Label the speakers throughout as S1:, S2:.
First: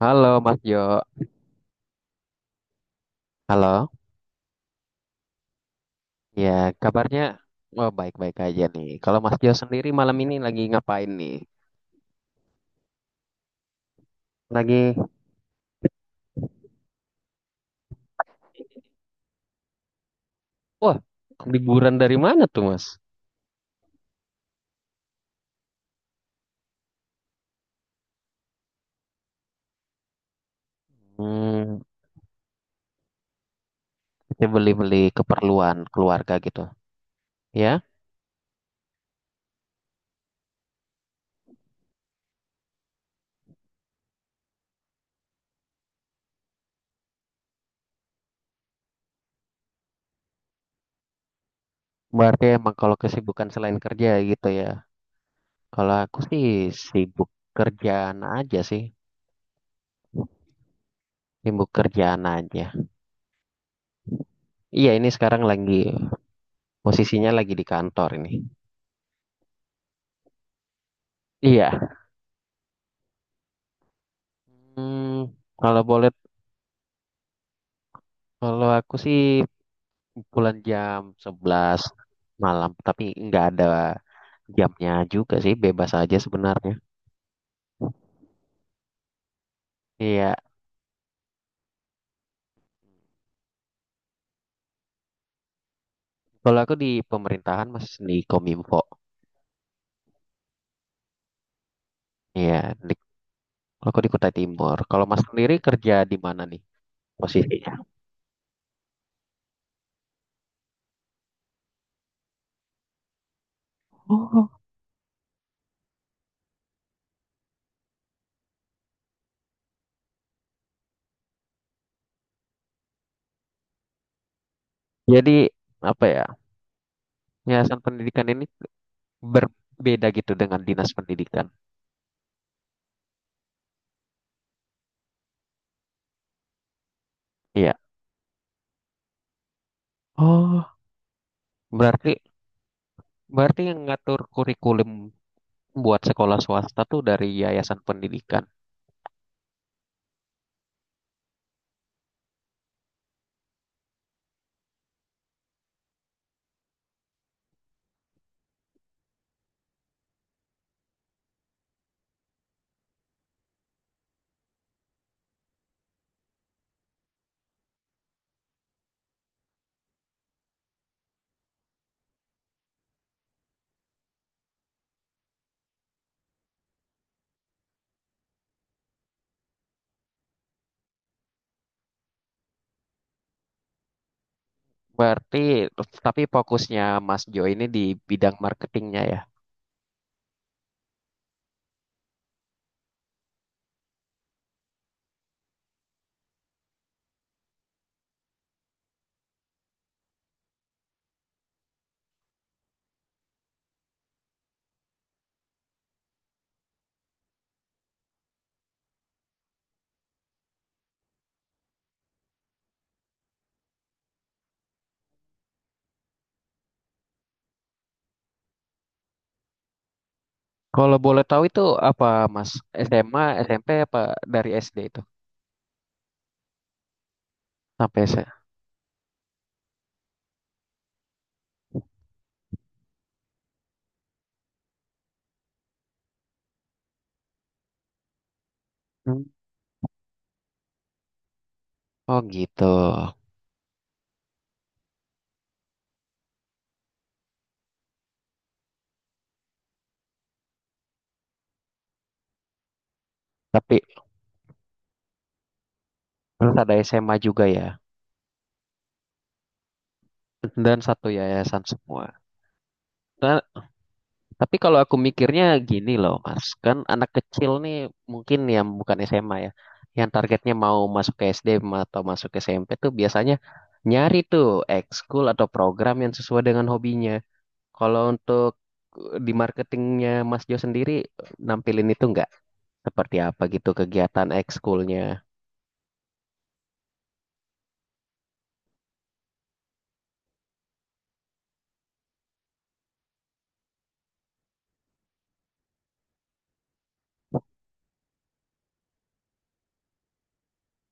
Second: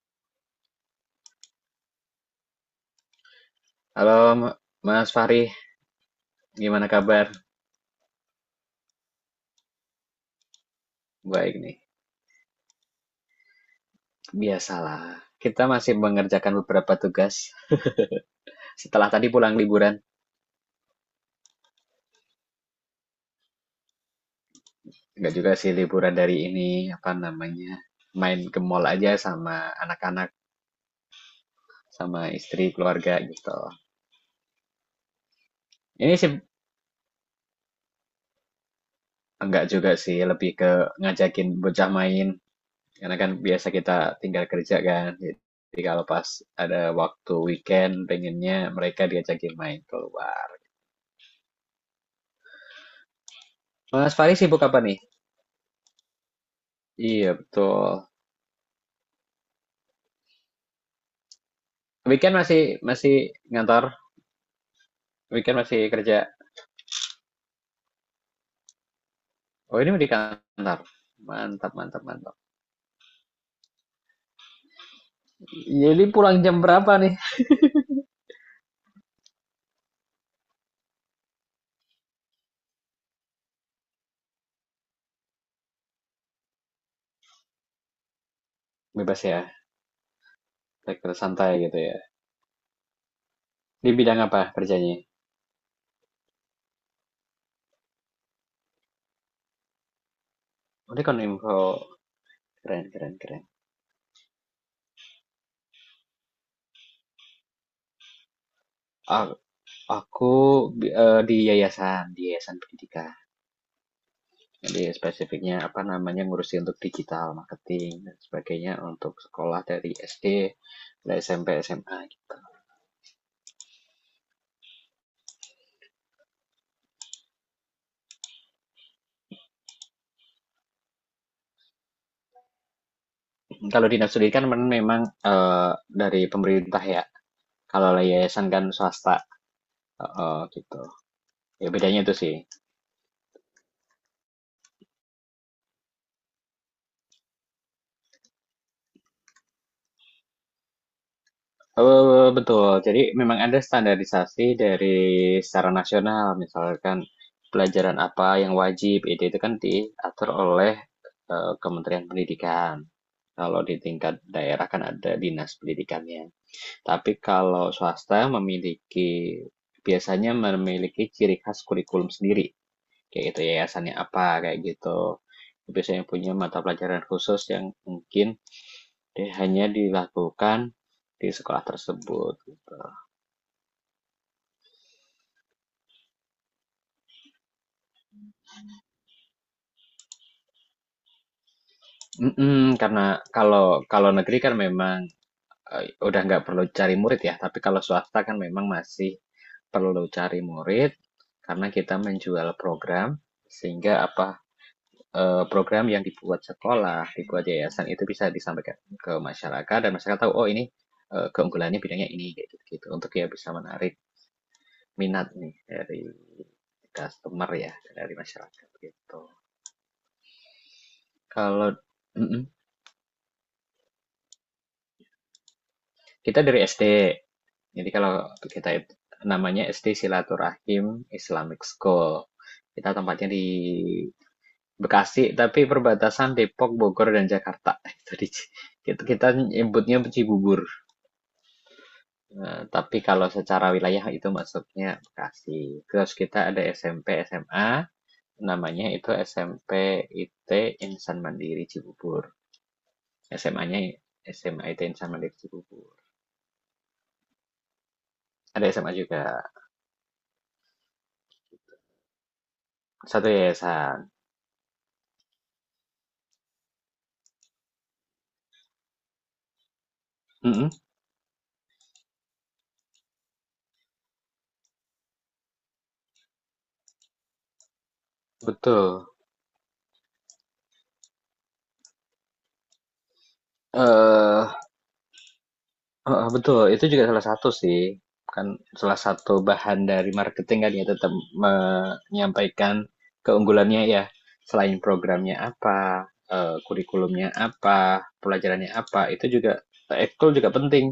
S1: Halo Mas Jo, halo.
S2: Halo Mas Fahri,
S1: Ya,
S2: gimana
S1: kabarnya
S2: kabar?
S1: oh, baik-baik aja nih. Kalau Mas Jo sendiri malam ini lagi ngapain nih?
S2: Baik nih,
S1: Lagi,
S2: biasalah. Kita masih mengerjakan beberapa tugas setelah tadi pulang liburan.
S1: wah, liburan dari mana tuh Mas?
S2: Enggak juga sih liburan dari ini, apa namanya, main ke mall aja sama anak-anak,
S1: Hmm,
S2: sama istri, keluarga gitu.
S1: kita beli-beli keperluan
S2: Ini sih
S1: keluarga gitu. Ya,
S2: enggak juga sih, lebih ke ngajakin bocah main. Karena kan biasa kita tinggal kerja kan. Jadi kalau pas ada waktu weekend, pengennya mereka diajakin main keluar.
S1: berarti emang kalau kesibukan selain kerja
S2: Mas Fahri
S1: gitu
S2: sibuk
S1: ya.
S2: apa nih?
S1: Kalau aku sih sibuk
S2: Iya, betul.
S1: kerjaan aja sih, sibuk kerjaan
S2: Weekend masih
S1: aja.
S2: masih ngantor,
S1: Iya, ini sekarang
S2: weekend
S1: lagi
S2: masih kerja.
S1: posisinya lagi di kantor ini.
S2: Oh, ini di kantor. Mantap,
S1: Iya.
S2: mantap, mantap.
S1: Hmm, kalau
S2: Jadi
S1: boleh,
S2: pulang jam berapa nih?
S1: kalau aku sih pulang jam 11 malam, tapi nggak ada jamnya juga sih, bebas aja sebenarnya.
S2: Bebas ya,
S1: Iya,
S2: sektor santai gitu ya. Di bidang apa kerjanya?
S1: kalau aku di pemerintahan mas di Kominfo.
S2: Oh, ini kan info
S1: Iya,
S2: keren,
S1: di,
S2: keren, keren.
S1: aku di Kutai Timur. Kalau mas sendiri kerja di mana nih posisinya?
S2: A- Aku, di yayasan pendidikan.
S1: Oh.
S2: Jadi spesifiknya apa namanya ngurusin untuk digital marketing dan sebagainya untuk sekolah dari SD, dari SMP, SMA.
S1: Jadi apa ya? Yayasan pendidikan ini berbeda gitu dengan dinas pendidikan.
S2: Kalau dinas pendidikan memang dari pemerintah ya.
S1: Iya.
S2: Kalau yayasan kan swasta,
S1: Oh,
S2: gitu. Ya bedanya itu
S1: berarti
S2: sih.
S1: berarti yang ngatur kurikulum buat sekolah swasta tuh dari yayasan pendidikan.
S2: Betul. Jadi memang ada standarisasi dari secara nasional. Misalkan pelajaran apa yang wajib, itu kan diatur oleh Kementerian Pendidikan. Kalau di tingkat daerah kan ada dinas pendidikannya. Tapi kalau swasta memiliki, biasanya memiliki ciri khas kurikulum sendiri, kayak gitu yayasannya apa, kayak gitu biasanya punya mata pelajaran khusus yang mungkin dia hanya dilakukan di sekolah tersebut gitu.
S1: Berarti, tapi fokusnya Mas Jo ini di bidang marketingnya ya.
S2: Mm-mm, karena kalau kalau negeri kan memang, udah nggak perlu cari murid ya, tapi kalau swasta kan memang masih perlu cari murid, karena kita menjual program sehingga apa, program yang dibuat sekolah, dibuat yayasan itu bisa disampaikan ke masyarakat dan masyarakat tahu, oh ini, keunggulannya bidangnya ini kayak gitu-gitu, untuk ya bisa menarik minat nih dari customer, ya dari masyarakat gitu.
S1: Kalau boleh tahu itu
S2: Kalau,
S1: apa
S2: mm-mm.
S1: Mas? SMA, SMP apa dari SD itu
S2: Kita dari SD, jadi
S1: sampai
S2: kalau
S1: SMA?
S2: kita namanya SD Silaturahim Islamic School. Kita tempatnya di Bekasi, tapi perbatasan Depok, Bogor, dan Jakarta. Itu di, kita nyebutnya Cibubur.
S1: Oh
S2: Eh,
S1: gitu.
S2: tapi kalau secara wilayah itu masuknya Bekasi. Terus kita ada SMP, SMA, namanya itu SMP IT Insan Mandiri Cibubur.
S1: Tapi
S2: SMA-nya SMA IT Insan Mandiri Cibubur.
S1: terus ada SMA juga ya.
S2: Ada SMA juga,
S1: Dan satu yayasan semua.
S2: satu
S1: Nah,
S2: yayasan.
S1: tapi kalau aku mikirnya gini loh Mas, kan anak kecil nih mungkin yang bukan SMA ya, yang targetnya
S2: Mm-mm,
S1: mau masuk ke SD atau masuk ke SMP tuh biasanya nyari tuh ekskul atau program yang sesuai dengan hobinya. Kalau untuk
S2: betul.
S1: di marketingnya Mas Jo sendiri, nampilin itu nggak? Seperti apa gitu kegiatan
S2: Eh
S1: ekskulnya?
S2: Heeh, betul, itu juga salah satu sih, kan salah satu bahan dari marketing kan ya, tetap menyampaikan keunggulannya ya, selain programnya apa, kurikulumnya apa, pelajarannya apa, itu juga ekskul juga penting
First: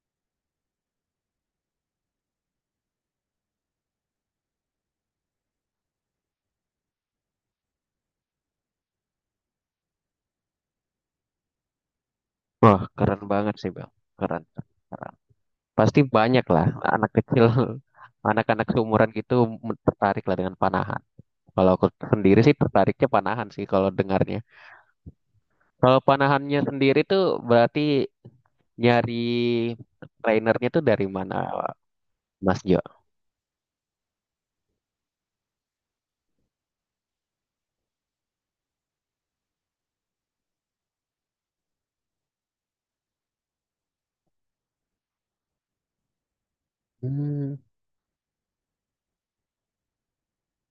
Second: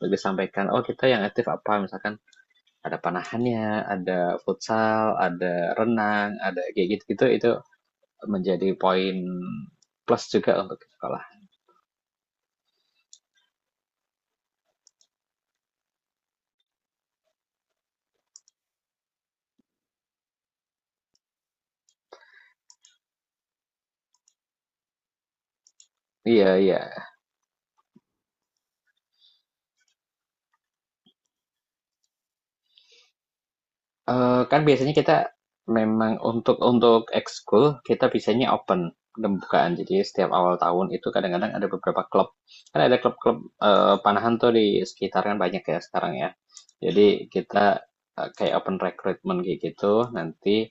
S2: untuk disampaikan. Oh kita yang aktif apa, misalkan ada panahannya, ada futsal, ada renang, ada kayak gitu-gitu, itu menjadi poin plus juga untuk sekolah.
S1: Wah, keren banget sih Bang. Keren. Pasti banyak lah anak kecil, anak-anak seumuran gitu tertarik lah dengan panahan. Kalau aku sendiri sih tertariknya panahan sih kalau dengarnya. Kalau
S2: Iya
S1: panahannya
S2: iya.
S1: sendiri tuh berarti nyari trainernya tuh dari mana Mas Jo?
S2: Kan biasanya kita memang untuk ekskul kita biasanya open, pembukaan. Jadi setiap awal tahun itu kadang-kadang ada beberapa klub. Kan ada klub-klub, panahan tuh di sekitar kan banyak ya sekarang ya. Jadi
S1: Hmm.
S2: kita, kayak open recruitment kayak gitu, nanti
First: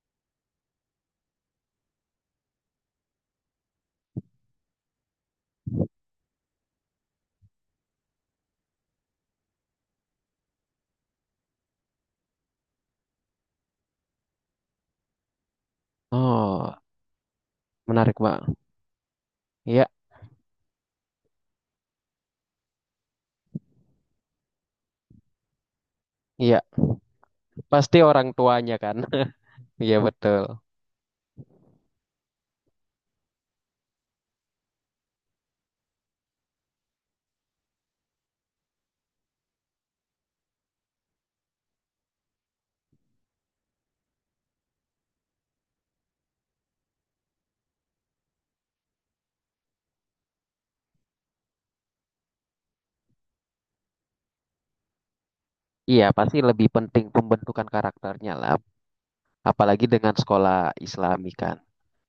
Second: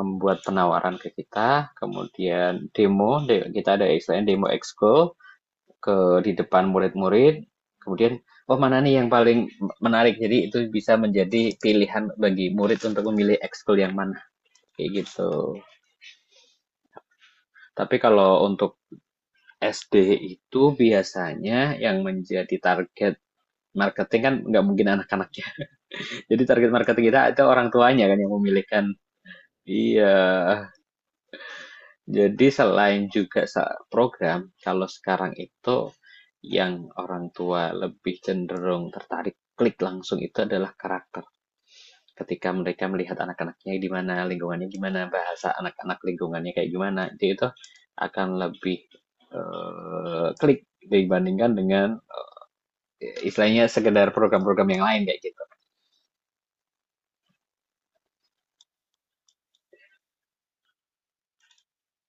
S2: membuat penawaran ke kita, kemudian demo kita ada istilahnya demo ekskul, ke di depan murid-murid, kemudian, "Oh, mana nih yang paling menarik?" Jadi itu bisa menjadi pilihan bagi murid untuk memilih ekskul yang mana, kayak gitu.
S1: Oh,
S2: Tapi
S1: menarik
S2: kalau
S1: Bang.
S2: untuk
S1: Iya,
S2: SD itu biasanya yang menjadi target marketing kan nggak mungkin anak-anaknya. Jadi
S1: iya.
S2: target marketing kita itu orang
S1: Pasti
S2: tuanya kan
S1: orang
S2: yang
S1: tuanya
S2: memilihkan.
S1: kan. Iya
S2: Iya,
S1: betul.
S2: jadi selain juga program, kalau sekarang itu yang orang tua lebih cenderung tertarik klik langsung itu adalah karakter. Ketika mereka melihat anak-anaknya gimana, lingkungannya gimana, bahasa anak-anak lingkungannya kayak gimana, dia itu akan lebih, klik dibandingkan dengan, istilahnya sekedar program-program yang lain kayak gitu.
S1: Iya pasti lebih penting pembentukan karakternya lah. Apalagi dengan sekolah Islami kan.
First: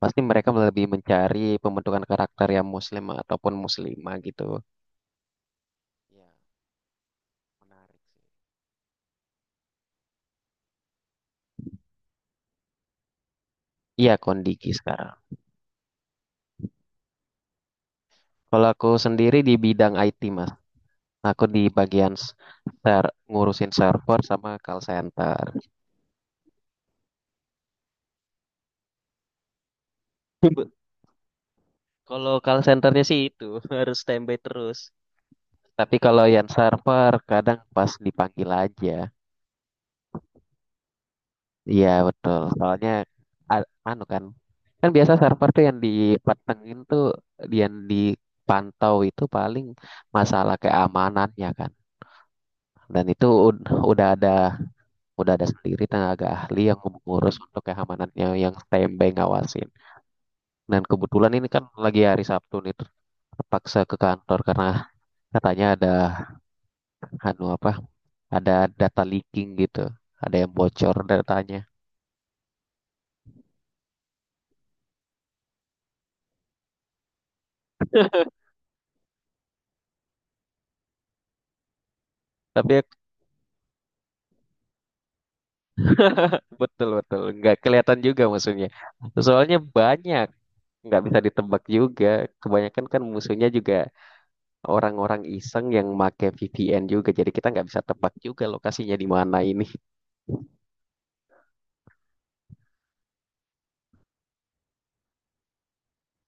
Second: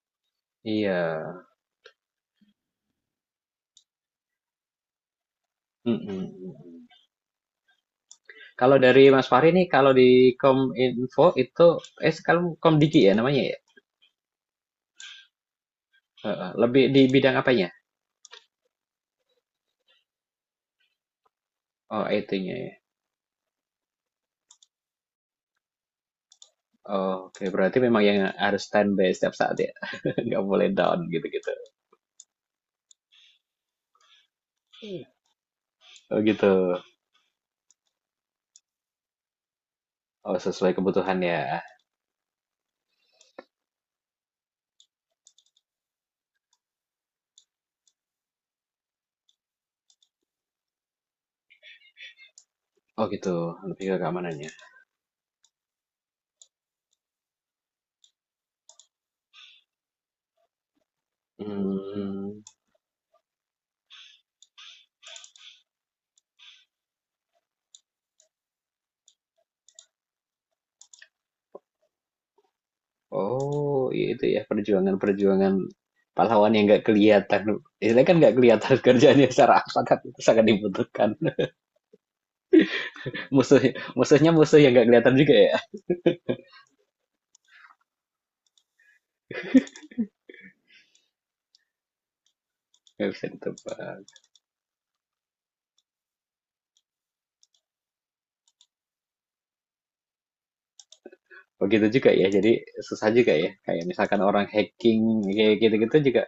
S1: Pasti mereka lebih
S2: Iya.
S1: mencari pembentukan karakter yang muslim ataupun muslimah gitu.
S2: Mm-mm.
S1: Iya, menarik sih.
S2: Kalau dari Mas Fahri nih, kalau di Kominfo itu, kalau Komdiki ya namanya ya,
S1: Iya kondisi sekarang.
S2: heeh, lebih di bidang apanya?
S1: Kalau aku sendiri di bidang IT mas, aku di
S2: Oh,
S1: bagian s-
S2: IT-nya ya.
S1: ser ngurusin server sama call center.
S2: Oh, oke, berarti memang yang harus standby setiap saat ya, nggak boleh down gitu-gitu.
S1: Kalau call centernya sih itu harus standby terus. Tapi
S2: Oh
S1: kalau yang
S2: gitu.
S1: server kadang pas dipanggil aja.
S2: Oh, sesuai kebutuhan ya.
S1: Iya betul. Soalnya anu kan biasa server tuh yang dipantengin tuh yang dipantau itu paling masalah keamanannya kan. Dan
S2: Oh
S1: itu
S2: gitu, lebih ke
S1: udah ada
S2: keamanannya.
S1: udah ada sendiri tenaga ahli yang mengurus untuk keamanannya yang standby ngawasin. Dan kebetulan ini kan lagi hari
S2: Hmm.
S1: Sabtu nih terpaksa ke kantor karena katanya ada anu apa ada data leaking gitu, ada yang bocor datanya.
S2: Oh, ya itu ya perjuangan-perjuangan pahlawan yang nggak kelihatan. Istilahnya kan nggak kelihatan kerjanya secara apa, kan itu sangat dibutuhkan.
S1: Tapi
S2: Musuh Musuhnya musuh yang nggak kelihatan juga ya.
S1: Betul betul nggak kelihatan juga musuhnya. Soalnya banyak nggak bisa ditebak juga. Kebanyakan kan
S2: Nggak bisa
S1: musuhnya juga
S2: ditebak.
S1: orang-orang iseng yang make VPN juga. Jadi kita nggak bisa tebak juga lokasinya di mana ini.
S2: Begitu juga ya. Jadi susah juga ya. Kayak misalkan orang hacking kayak gitu-gitu juga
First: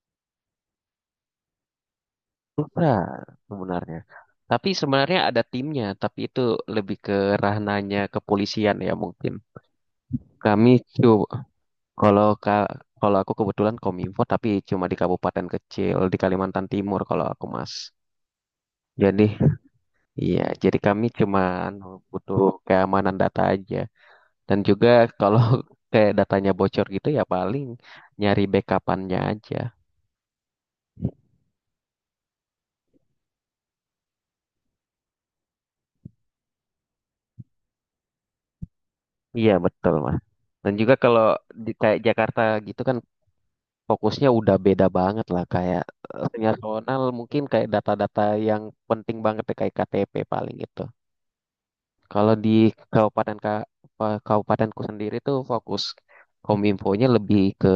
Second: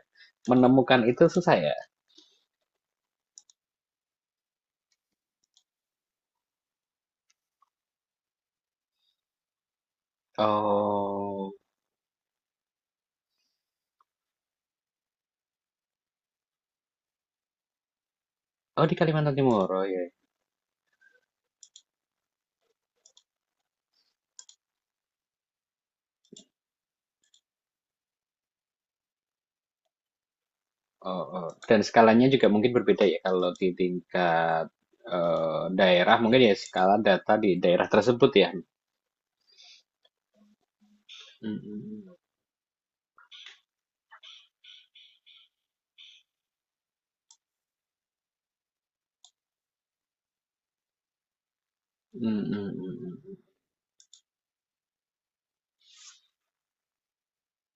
S2: menemukan itu susah ya.
S1: Susah sebenarnya. Tapi sebenarnya ada timnya. Tapi itu lebih ke ranahnya kepolisian ya mungkin. Kami coba
S2: Oh,
S1: kalau ka- kalau aku kebetulan kominfo tapi cuma di kabupaten kecil di Kalimantan Timur kalau aku mas.
S2: oh, di
S1: Jadi
S2: Kalimantan Timur. Oh ya.
S1: Iya, jadi kami cuma anu, butuh keamanan data aja. Dan juga kalau kayak datanya bocor gitu ya paling nyari backupannya aja.
S2: Oh, oh. Dan skalanya juga mungkin berbeda ya, kalau di tingkat, daerah mungkin ya, skala data di daerah tersebut ya.
S1: Iya betul mas. Dan juga kalau
S2: Mm,
S1: di kayak
S2: mm, mm.
S1: Jakarta gitu kan fokusnya udah beda banget lah kayak nasional mungkin kayak data-data yang penting banget ya, kayak KTP paling gitu. Kalau
S2: Mm,
S1: di
S2: mm, mm,
S1: kabupaten
S2: mm.
S1: kabupatenku sendiri tuh fokus kominfonya lebih ke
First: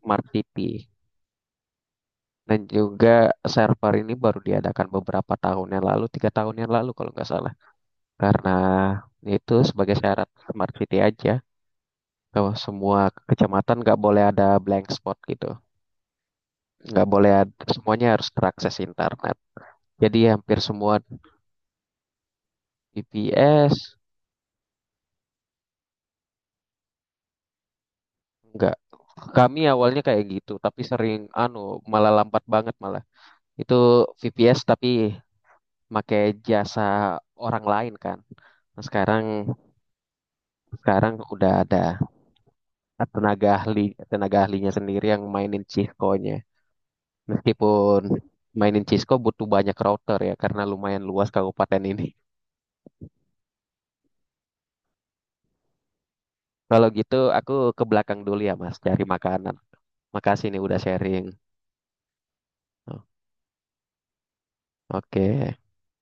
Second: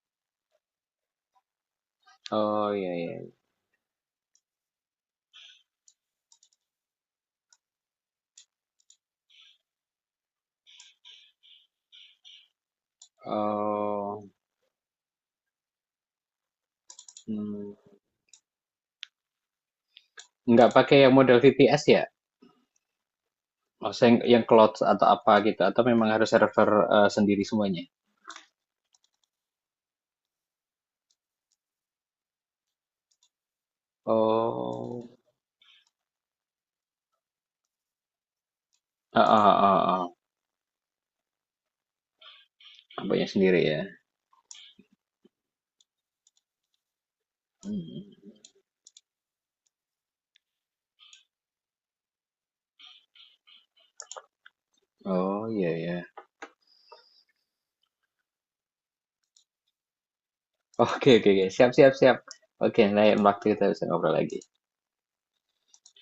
S1: smart city. Dan
S2: Oh iya
S1: juga
S2: iya.
S1: server ini baru diadakan beberapa tahun yang lalu, 3 tahun yang lalu kalau nggak salah. Karena itu sebagai syarat smart city aja. Kalau semua kecamatan nggak boleh
S2: Oh,
S1: ada blank spot gitu. Nggak boleh ada,
S2: mm.
S1: semuanya harus terakses internet. Jadi hampir
S2: Nggak
S1: semua
S2: pakai yang model VPS ya?
S1: BPS,
S2: Maksudnya yang, cloud atau apa gitu? Atau memang harus server, sendiri semuanya?
S1: nggak. Kami awalnya kayak gitu, tapi sering anu malah lambat banget malah. Itu VPS tapi
S2: Oh,
S1: pakai jasa orang lain kan. Nah,
S2: ah,
S1: sekarang
S2: ah, ah, ah.
S1: sekarang udah ada
S2: Apanya
S1: tenaga
S2: sendiri ya?
S1: ahli tenaga ahlinya sendiri yang mainin Cisco-nya. Meskipun
S2: Mm.
S1: mainin Cisco butuh banyak router ya karena lumayan luas kabupaten ini.
S2: Oh iya iya.
S1: Kalau gitu aku ke belakang dulu ya Mas cari makanan. Makasih nih udah
S2: Oke
S1: sharing.
S2: oke oke. Siap siap siap. Oke,
S1: Oh,
S2: lain waktu kita bisa ngobrol lagi.
S1: oke.